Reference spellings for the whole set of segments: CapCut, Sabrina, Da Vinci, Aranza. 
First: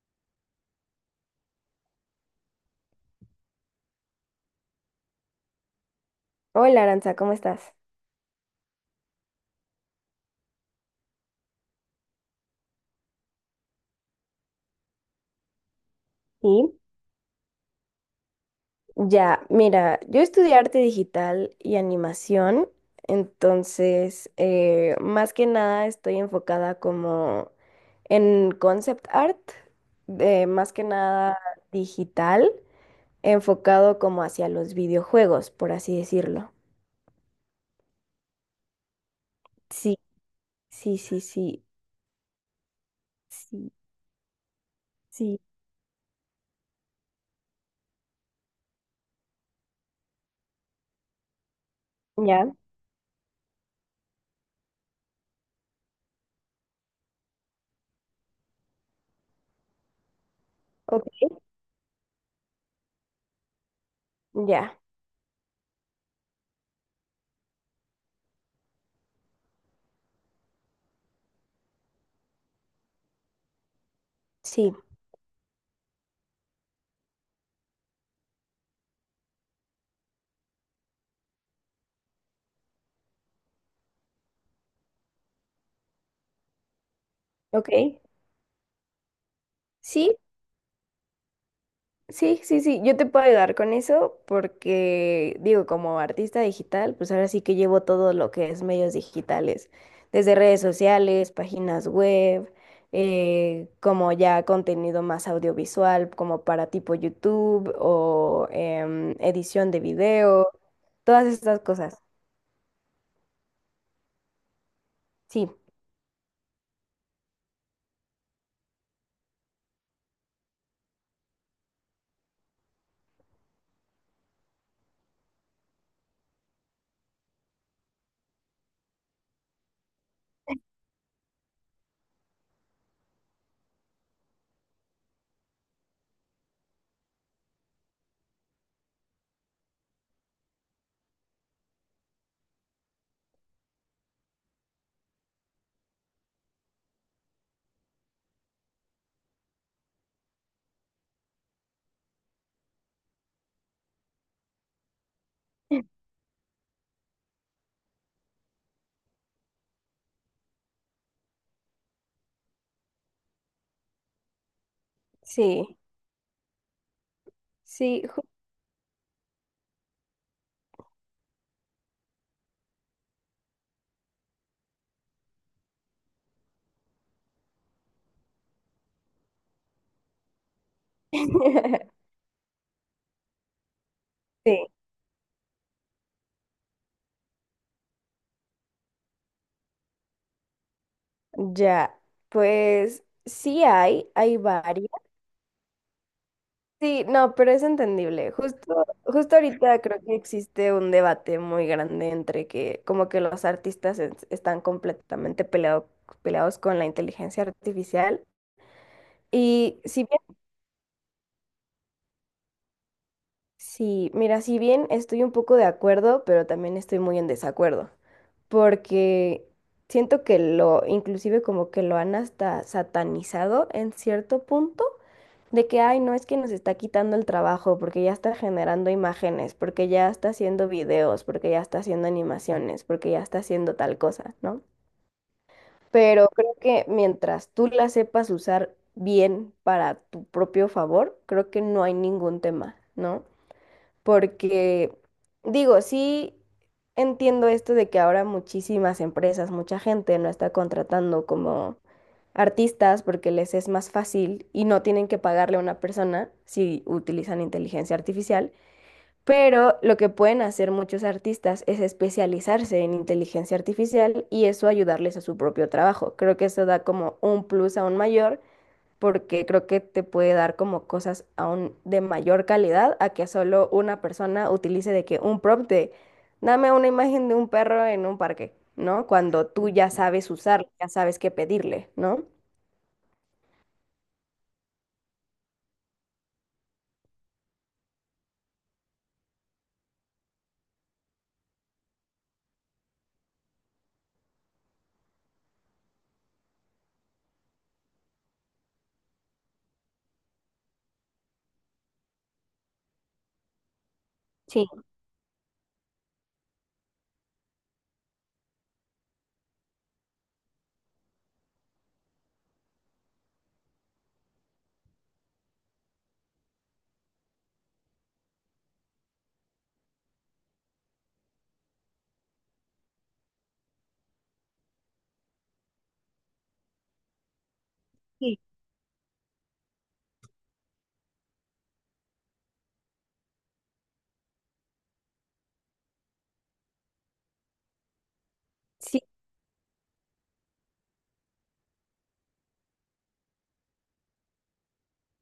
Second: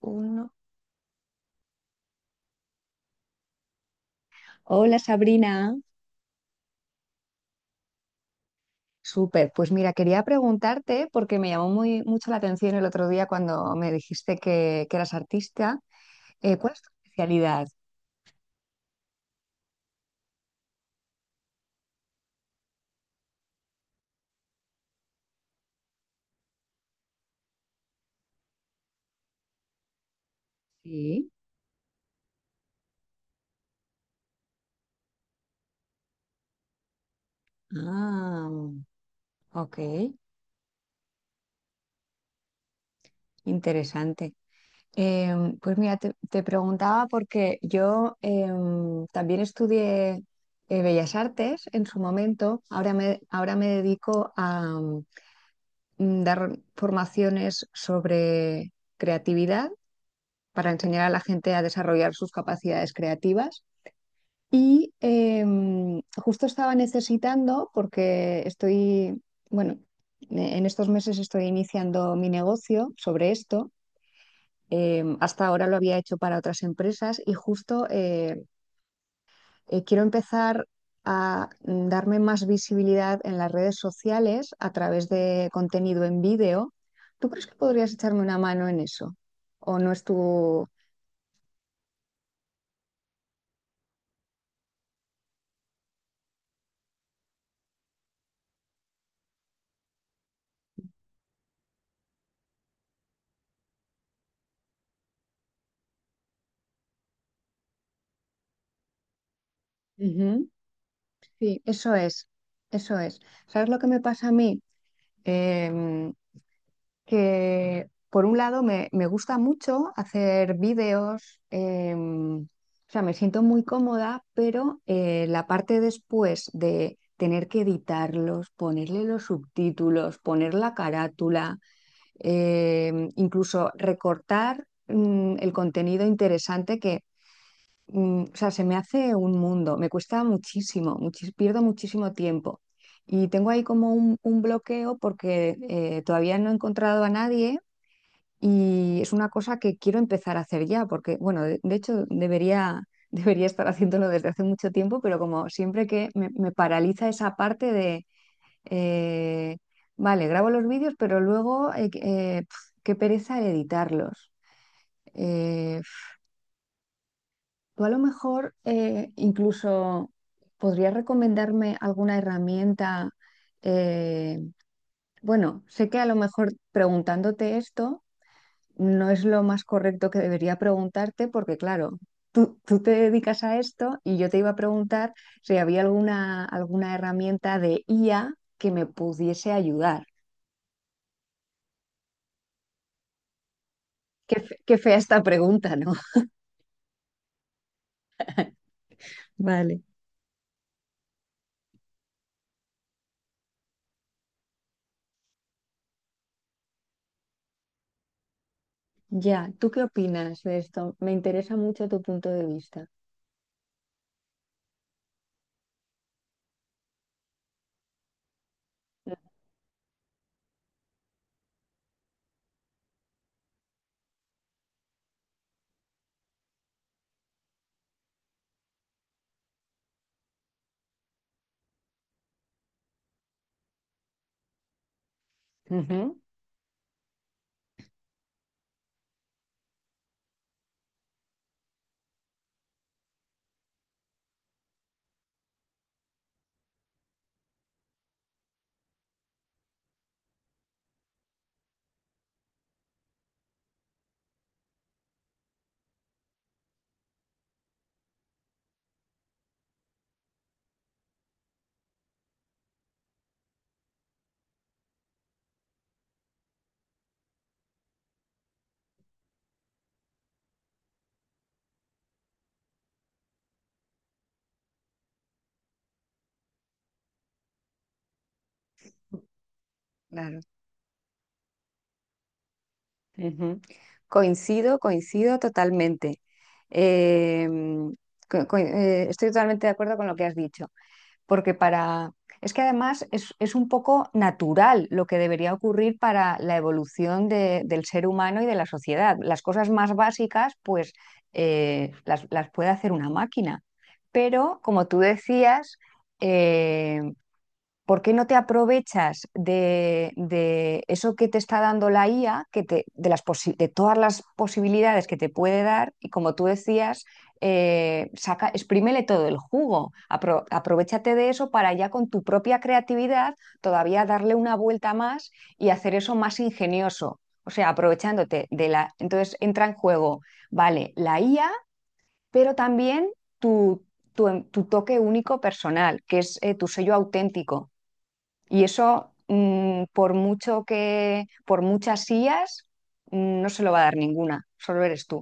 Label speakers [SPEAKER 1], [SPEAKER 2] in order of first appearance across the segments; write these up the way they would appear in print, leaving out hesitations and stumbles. [SPEAKER 1] Uno. Hola Sabrina,
[SPEAKER 2] Hola Aranza, ¿cómo estás?
[SPEAKER 1] súper. Pues mira, quería preguntarte porque me llamó mucho la atención el otro día cuando me dijiste que eras artista.
[SPEAKER 2] Sí,
[SPEAKER 1] ¿Cuál es tu especialidad?
[SPEAKER 2] ya, mira, yo estudié arte digital y animación, entonces más que nada estoy enfocada como en concept art, de más que
[SPEAKER 1] Sí.
[SPEAKER 2] nada digital, enfocado como hacia los videojuegos, por así decirlo.
[SPEAKER 1] Ah, ok,
[SPEAKER 2] Sí, sí, sí, sí, sí,
[SPEAKER 1] interesante.
[SPEAKER 2] sí.
[SPEAKER 1] Pues mira, te preguntaba porque yo también estudié Bellas Artes en su
[SPEAKER 2] Ya,
[SPEAKER 1] momento. Ahora me dedico a dar formaciones sobre creatividad para enseñar
[SPEAKER 2] ok,
[SPEAKER 1] a la gente a desarrollar sus capacidades creativas.
[SPEAKER 2] ya,
[SPEAKER 1] Y justo estaba necesitando, porque estoy, bueno, en estos meses estoy iniciando mi negocio sobre esto.
[SPEAKER 2] sí,
[SPEAKER 1] Hasta ahora lo había hecho para otras empresas y justo quiero empezar a darme más visibilidad en las redes sociales a través de contenido en vídeo. ¿Tú crees que
[SPEAKER 2] ok,
[SPEAKER 1] podrías echarme una mano en eso? ¿O no es
[SPEAKER 2] sí,
[SPEAKER 1] tu...
[SPEAKER 2] sí, sí, sí, yo te puedo ayudar con eso porque, digo, como artista digital, pues ahora sí que llevo todo lo que es medios digitales, desde redes sociales, páginas web, como ya contenido más audiovisual, como para tipo YouTube o edición de video,
[SPEAKER 1] Ujú.
[SPEAKER 2] todas estas
[SPEAKER 1] Sí, eso
[SPEAKER 2] cosas.
[SPEAKER 1] es, eso es. ¿Sabes lo que me pasa a mí?
[SPEAKER 2] Sí,
[SPEAKER 1] Em, que por un lado me gusta mucho hacer vídeos, o sea, me siento muy cómoda, pero la parte después de tener que editarlos, ponerle los subtítulos, poner la carátula, incluso recortar, el contenido interesante que o sea, se me hace un mundo, me cuesta muchísimo, pierdo muchísimo tiempo. Y tengo ahí como un bloqueo porque todavía no he encontrado a nadie y es una cosa que quiero empezar a hacer ya, porque, bueno, de hecho debería, debería estar haciéndolo desde hace mucho tiempo, pero como siempre que me paraliza esa parte de, eh, vale, grabo los vídeos, pero luego, qué pereza el editarlos.
[SPEAKER 2] sí,
[SPEAKER 1] Eh, Tú a lo
[SPEAKER 2] sí.
[SPEAKER 1] mejor incluso podrías recomendarme alguna herramienta. eh, bueno, sé que a lo mejor preguntándote esto no es lo más correcto que debería preguntarte porque claro, tú te dedicas a esto y yo te iba a
[SPEAKER 2] Sí,
[SPEAKER 1] preguntar si había alguna herramienta de IA que me pudiese ayudar.
[SPEAKER 2] ya, pues sí hay,
[SPEAKER 1] Qué, qué
[SPEAKER 2] varios.
[SPEAKER 1] fea esta pregunta, ¿no?
[SPEAKER 2] Sí, no, pero es entendible. Justo ahorita
[SPEAKER 1] Vale.
[SPEAKER 2] creo que existe un debate muy grande entre que como que los artistas están peleados con la inteligencia artificial.
[SPEAKER 1] Ya, ¿tú
[SPEAKER 2] Y
[SPEAKER 1] qué
[SPEAKER 2] si bien
[SPEAKER 1] opinas de esto? Me interesa mucho tu punto de vista.
[SPEAKER 2] Sí, mira, si bien estoy un poco de acuerdo, pero también estoy muy en desacuerdo, porque siento que lo, inclusive como que lo han hasta satanizado en cierto punto, de que, ay, no es que nos está quitando el trabajo, porque ya está generando imágenes, porque ya está haciendo videos, porque ya está haciendo animaciones, porque ya está haciendo tal cosa, ¿no?
[SPEAKER 1] Ujú.
[SPEAKER 2] Pero creo que mientras tú la sepas usar bien para tu propio favor, creo que no hay ningún tema, ¿no? Porque digo, sí entiendo esto de que ahora muchísimas empresas, mucha gente no está contratando como artistas porque les es más fácil y no tienen que pagarle a una persona si utilizan inteligencia artificial, pero lo que pueden hacer muchos artistas es especializarse en inteligencia artificial y eso ayudarles a su propio trabajo. Creo que eso da como un plus aún mayor porque creo que te puede dar como cosas aún de mayor calidad a que solo una persona utilice de que un prompt de dame una imagen de un perro en un parque, ¿no? Cuando tú ya sabes
[SPEAKER 1] Claro.
[SPEAKER 2] usarlo, ya sabes qué pedirle, ¿no?
[SPEAKER 1] Ujú. Coincido, coincido totalmente. Eh, Estoy totalmente de acuerdo con lo que has dicho, porque para... Es que además es un poco natural lo que debería ocurrir para la evolución del ser humano y de la sociedad. Las cosas más básicas, pues las puede hacer una máquina. Pero,
[SPEAKER 2] Sí,
[SPEAKER 1] como tú decías, eh, ¿por qué no te aprovechas de eso que te está dando la IA, que te, de, las posi- de todas las posibilidades que te puede dar? Y como tú decías, saca, exprímele todo el jugo, aprovechate de eso para ya con tu propia creatividad todavía darle una vuelta más y hacer eso más ingenioso. O sea, aprovechándote de la... Entonces entra en juego, vale, la IA, pero también tu, tu toque único personal, que es tu sello auténtico y
[SPEAKER 2] sí.
[SPEAKER 1] eso, por mucho que, por muchas sillas, no se lo va a dar ninguna, solo eres tú.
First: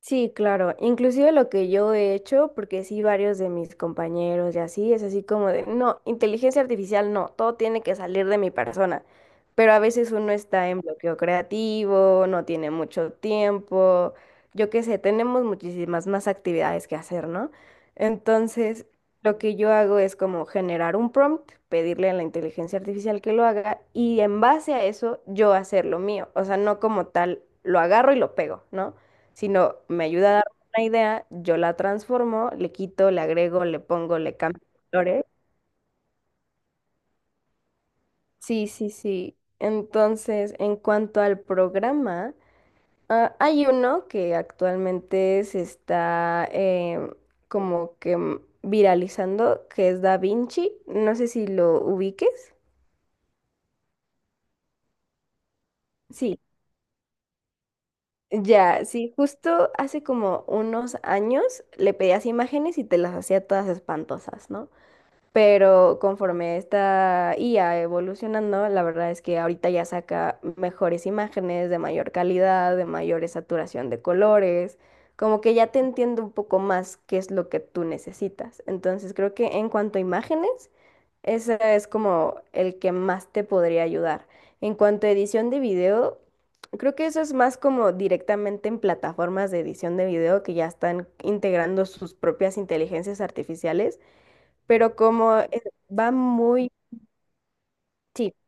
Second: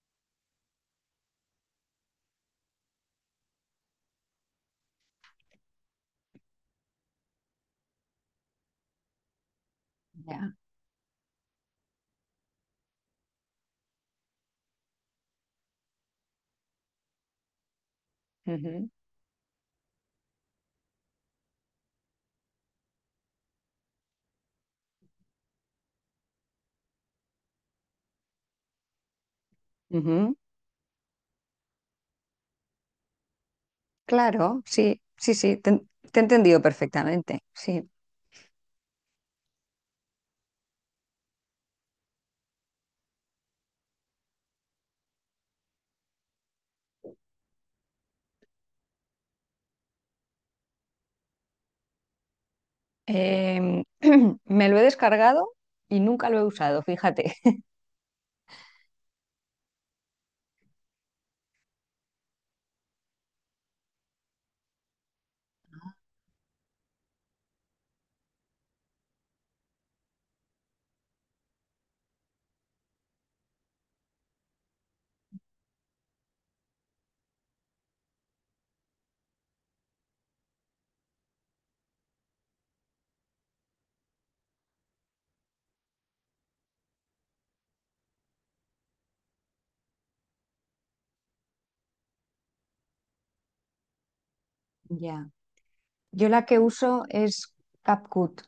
[SPEAKER 2] Sí, claro. Inclusive lo que yo he hecho, porque sí varios de mis compañeros y así, es así como de, no, inteligencia artificial no, todo tiene que salir de mi persona. Pero a veces uno
[SPEAKER 1] Ya.
[SPEAKER 2] está en bloqueo creativo, no tiene mucho tiempo, yo qué sé, tenemos muchísimas más actividades que hacer, ¿no? Entonces, lo que yo hago es como generar un prompt, pedirle a la inteligencia artificial que lo haga y en base a eso yo hacer lo mío, o sea, no como tal, lo agarro y lo pego, ¿no? Sino me
[SPEAKER 1] Ujú,
[SPEAKER 2] ayuda a
[SPEAKER 1] ujú.
[SPEAKER 2] dar una idea, yo la transformo, le quito, le agrego, le pongo, le cambio
[SPEAKER 1] Claro, sí,
[SPEAKER 2] colores.
[SPEAKER 1] sí, sí, te he entendido perfectamente, sí.
[SPEAKER 2] Sí, sí, sí. Entonces, en cuanto al programa, ah, hay uno que actualmente se está como que viralizando, que es Da Vinci. No sé si lo ubiques.
[SPEAKER 1] Em, me lo he descargado y nunca lo
[SPEAKER 2] Sí,
[SPEAKER 1] he usado, fíjate.
[SPEAKER 2] ya, sí, justo hace como unos años le pedías imágenes y te las hacía todas espantosas, ¿no? Pero conforme esta IA evolucionando, la verdad es que ahorita ya saca mejores imágenes de mayor calidad, de mayor saturación de colores, como que ya te entiendo un poco más qué es lo que tú necesitas. Entonces creo que en cuanto a imágenes, ese es como el que más te podría ayudar. En cuanto a edición de video, creo que eso es más como directamente en plataformas de edición de video que ya están integrando sus propias inteligencias artificiales, pero
[SPEAKER 1] Ya.
[SPEAKER 2] como va
[SPEAKER 1] Yo la que
[SPEAKER 2] muy...
[SPEAKER 1] uso es
[SPEAKER 2] Sí,
[SPEAKER 1] CapCut.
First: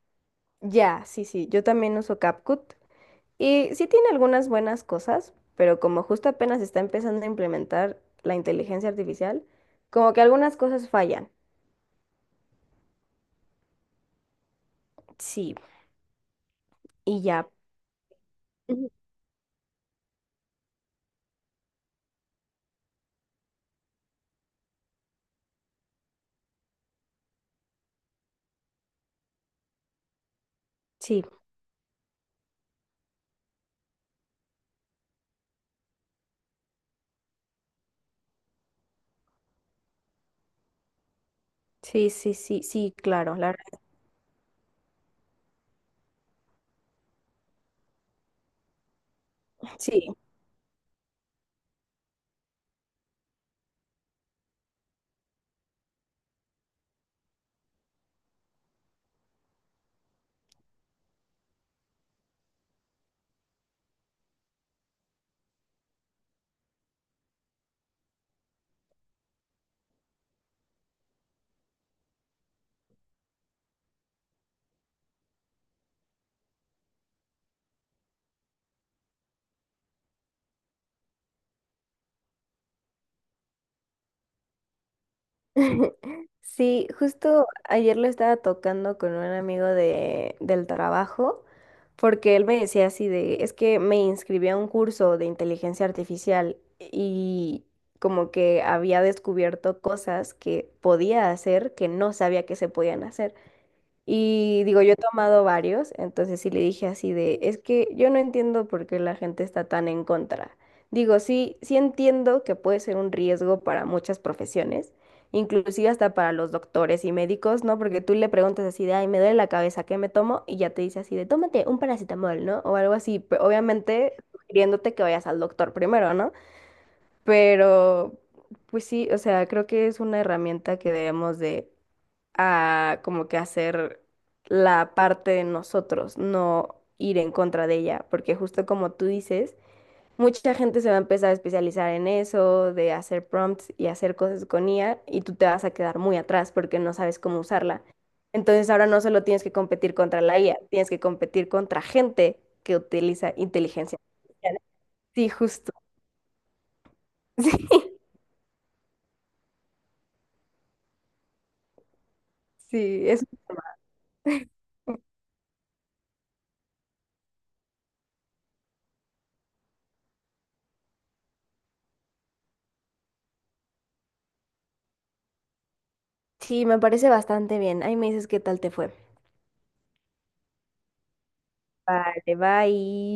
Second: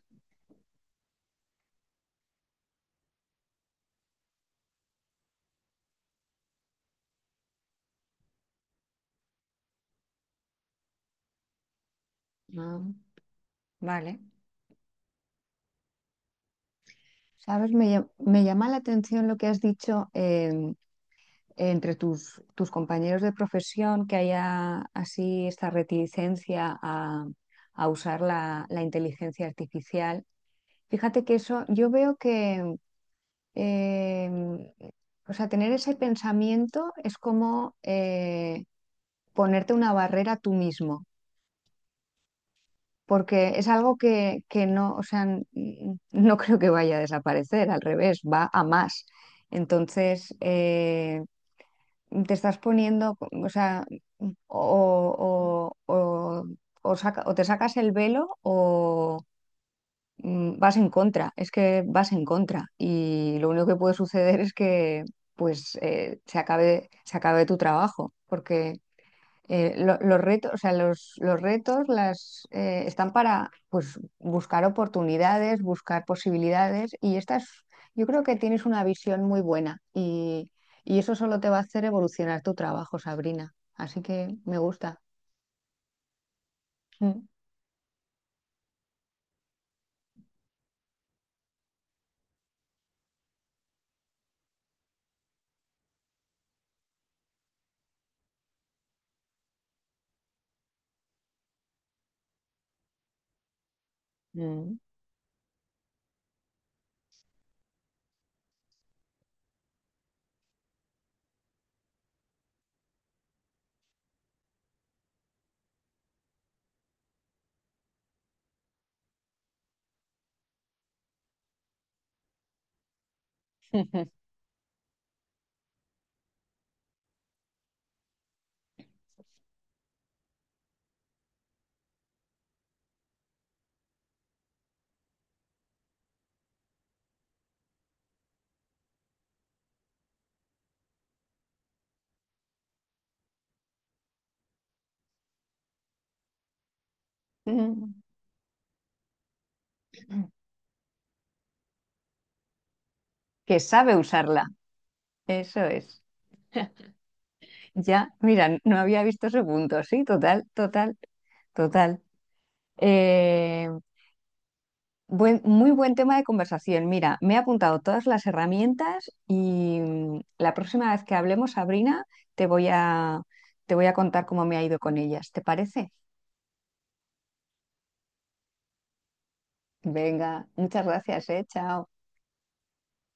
[SPEAKER 2] ya, sí, sí, yo también uso CapCut y sí tiene algunas buenas cosas, pero como justo apenas está empezando a implementar la inteligencia artificial, como que algunas cosas fallan.
[SPEAKER 1] Ah, vale.
[SPEAKER 2] Sí, y ya.
[SPEAKER 1] ¿Sabes? Me llama la
[SPEAKER 2] Ujú.
[SPEAKER 1] atención lo que has dicho. Entre tus compañeros de profesión que haya así esta reticencia a usar la inteligencia artificial.
[SPEAKER 2] Sí,
[SPEAKER 1] Fíjate que eso, yo veo eh, o sea, tener ese pensamiento es como ponerte una barrera tú mismo,
[SPEAKER 2] sí, sí, sí, sí, claro, la
[SPEAKER 1] porque
[SPEAKER 2] verdad,
[SPEAKER 1] es algo que no, o sea, no creo que vaya a desaparecer, al revés, va a más.
[SPEAKER 2] sí.
[SPEAKER 1] Entonces, te estás poniendo, o sea, mm, o, o, o, o o te sacas el velo o vas en contra, es que vas en contra y lo único que puede suceder es que pues se acabe tu trabajo, porque los retos, o sea, los retos las, están para pues, buscar oportunidades, buscar posibilidades y yo creo que tienes una visión muy buena y eso solo te va a hacer evolucionar tu trabajo, Sabrina. Así que me gusta.
[SPEAKER 2] Sí,
[SPEAKER 1] Mm.
[SPEAKER 2] justo ayer lo estaba tocando con un amigo de, del trabajo, porque él me decía así de, es que me inscribí a un curso de inteligencia artificial y como que había descubierto cosas que podía hacer que no sabía que se podían hacer. Y
[SPEAKER 1] Mm.
[SPEAKER 2] digo, yo he tomado varios, entonces sí le dije así de, es que yo no entiendo por qué la gente está tan en contra. Digo, sí, sí entiendo que puede ser un riesgo para muchas profesiones, inclusive hasta para los doctores y médicos, ¿no? Porque tú le preguntas así de, ay, me duele la cabeza, ¿qué me tomo? Y ya te dice así de, tómate un paracetamol, ¿no? O algo así, obviamente sugiriéndote que vayas al doctor primero, ¿no? Pero, pues sí, o sea, creo que es una herramienta que debemos de a como que hacer la parte de nosotros, no ir en contra de ella, porque justo como tú dices, mucha gente se va a empezar a especializar en eso, de hacer prompts y hacer cosas con IA, y tú te vas a quedar muy atrás porque no sabes cómo usarla. Entonces ahora no solo tienes que competir contra la IA, tienes que competir contra gente que utiliza
[SPEAKER 1] Que sabe
[SPEAKER 2] inteligencia
[SPEAKER 1] usarla,
[SPEAKER 2] artificial. Sí,
[SPEAKER 1] eso
[SPEAKER 2] justo.
[SPEAKER 1] es. Ya, mira, no había visto ese punto, sí, total, total, total.
[SPEAKER 2] Sí, sí, es...
[SPEAKER 1] Eh, Muy buen tema de conversación. Mira, me he apuntado todas las herramientas y la próxima vez que hablemos, Sabrina, te voy a, te voy a contar cómo me ha ido con ellas. ¿Te parece?
[SPEAKER 2] Sí, me parece bastante bien. Ahí me dices qué tal te fue.
[SPEAKER 1] Venga, muchas gracias, eh. Chao.
[SPEAKER 2] Vale, bye.